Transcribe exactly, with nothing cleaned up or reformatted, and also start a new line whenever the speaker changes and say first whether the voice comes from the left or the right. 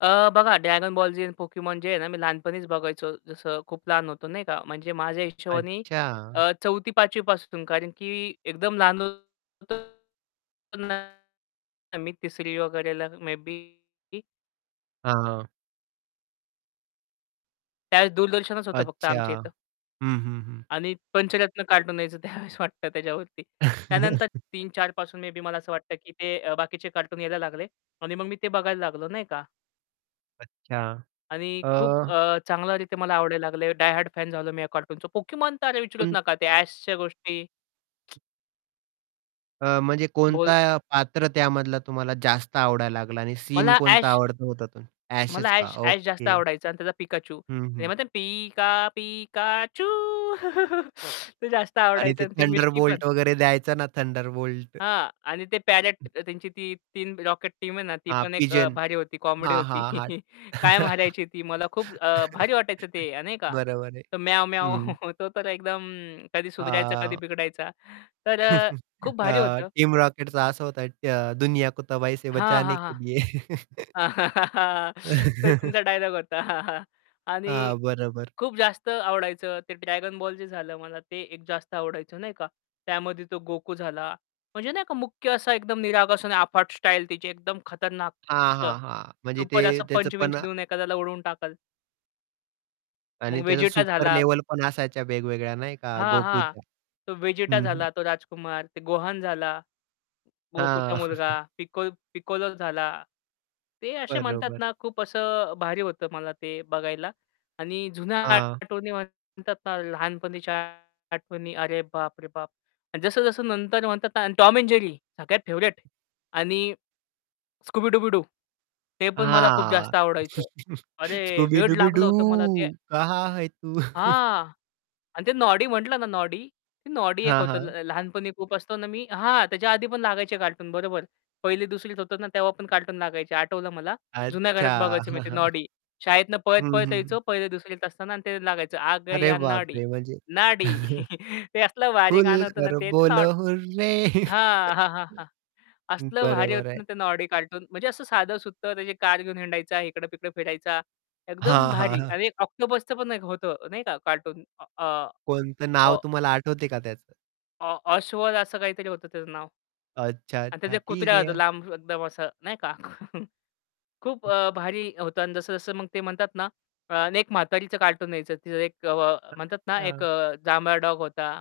left: अ, बघा Dragon Ball Z आणि Pokémon जे आहे ना मी लहानपणीच बघायचो जसं खूप लहान होतो नाही का? म्हणजे माझ्या हिशोबानी
right: अच्छा.
left: अ, चौथी पाचवी पासून कारण की एकदम लहान होतो ना मी तिसरी वगैरेला मे बी
right: हां, हां.
left: त्यावेळेस दूरदर्शनच होतं फक्त
right: अच्छा.
left: आमच्या इथं.
right: हं, हं, हं.
left: आणि पंचरत्न कार्टून यायचं त्यावेळेस वाटतं त्याच्यावरती. त्यानंतर तीन-चार पासून मे बी मला असं वाटतं, की ते बाकीचे कार्टून यायला लागले. आणि मग मी ते बघायला लागलो नाही का?
right: अच्छा.
left: आणि खूप
right: अ
left: अ, चांगल्या रीती मला आवडायला लागले. डाय हार्ड फॅन झालो मी या कार्टूनचं. Pokémon तर अरे, विचारूच
right: पण
left: नका, त्या ॲशच्या गोष्टी.
right: अ, म्हणजे
left: बोल
right: कोणता पात्र त्यामधला तुम्हाला जास्त आवडायला लागला आणि सीन
left: मला
right: कोणता
left: ॲश
right: आवडता होता?
left: मला
right: ॲशच का.
left: ॲश ॲश जास्त
right: ओके.
left: आवडायचा आणि त्याचा पिकाचू.
right: हं,
left: ते
right: हं.
left: म्हणतात पिका पिकाचू. ते जास्त
right: आणि
left: आवडायचं
right: ते
left: आणि ती मिस्ट्री पण.
right: थंडरबोल्ट वगैरे द्यायचं ना थंडरबोल्ट.
left: हां, आणि ते पॅरेट त्यांची ती तीन रॉकेट टीम आहे ना ती
right: हां,
left: पण एक
right: पिजन
left: भारी होती, कॉमेडी
right: हां,
left: होती.
right: हां, हां.
left: कायम हारायची ती. मला खूप अ, भारी वाटायचं ते नाही का?
right: बरोबर आहे.
left: तो म्याव-म्याव,
right: हं.
left: तो तर एकदम कधी सुधरायचा, कधी
right: अ
left: बिघडायचा. तर खूप
right: अ,
left: भारी होतं.
right: टीम रॉकेटचं असं होतं, "दुनिया को तबाही से
left: हां,
right: बचाने
left: हां,
right: के लिए"
left: हां. ते तुमचा डायलॉग होता. आणि
right: हां, बरोबर.
left: खूप जास्त आवडायचं ते Dragon Ball Z जे झालं, मला ते एक जास्त आवडायचं नाही का? त्यामध्ये तो गोकू झाला. म्हणजे नाही का मुख्य असा एकदम निरागस आणि अफाट स्टाईल त्याची, एकदम खतरनाक
right: हां,
left: असं,
right: हां, हां. म्हणजे ते
left: सुपर असं,
right: त्याचं
left: पंच विंच
right: पण
left: देऊन एखाद्याला उडवून टाकल. मग
right: आणि त्याचा
left: वेजेटा
right: सुपर
left: झाला.
right: लेव्हल पण असायच्या वेगवेगळ्या नाही का,
left: हां, हां,
right: गोकूच्या.
left: तो वेजेटा
right: हं, हं.
left: झाला, तो राजकुमार, ते गोहान झाला,
right: हां.
left: गोकूचा मुलगा पिक पिकोलो झाला. ते असे म्हणतात
right: बरोबर.
left: ना खूप असं भारी होतं मला ते बघायला. आणि जुन्या
right: हां.
left: आठवणी म्हणतात ना लहानपणीच्या आठवणी अरे, बाप रे बाप! जसं जसं नंतर म्हणतात ना आणि Tom and Jerry सगळ्यात फेवरीट आणि Scooby-Dooby-Doo ते पण मला खूप
right: हां.
left: जास्त आवडायचं. अरे, वेड लागलं होतं मला ते
right: Scooby-Dooby-Doo कहा है तू?
left: हां. आणि ते नॉडी म्हटलं ना नॉडी, नॉडी एक
right: हां,
left: होतं
right: हां.
left: ल लहानपणी खूप असतो ना मी हां, त्याच्या आधी पण लागायचे कार्टून बरोबर. पहिली दुसरीत होतं ना तेव्हा पण कार्टून लागायचे आठवलं मला. जुन्या घरात
right: अच्छा.
left: बघायचो मी ते नॉडी शाळेतनं
right: हं,
left: पळत-पळत
right: हं.
left: यायचो. पहिली दुसरीत असताना ते लागायचं, आ
right: अरे
left: गया नॉडी,
right: बापरे! म्हणजे
left: नॉडी ते असलं भारी
right: खुल
left: गाणं होतं ना,
right: कर
left: तेच
right: बोल
left: नॉड
right: हुररे
left: हां, हां, हां, हां. असलं भारी
right: बरोबर
left: होतं
right: आहे.
left: ना ते नॉडी कार्टून म्हणजे असं साधं सुततं, त्याची कार घेऊन हिंडायचा इकडे-तिकडे फिरायचा, एकदम
right: हां, हां,
left: भारी
right: हां.
left: आणि एक ऑक्टोपसचं पण होतं नाही का, कार्टून अ,
right: कोणतं?
left: अ
right: नाव तुम्हाला आठवते का त्याचं?
left: अ, ऑ अश्वद असं काहीतरी होतं त्याचं नाव.
right: अच्छा,
left: आणि त्याचा
right: अच्छा,
left: एक
right: ठीक
left: कुत्रा होता,
right: आहे.
left: लांब एकदम असा नाही का? खूप अ, भारी होता आणि जसं-जसं मग ते म्हणतात ना एक म्हातारीचं कार्टून यायचं. एक म्हणतात ना एक
right: हां.
left: जांभळा डॉग होता.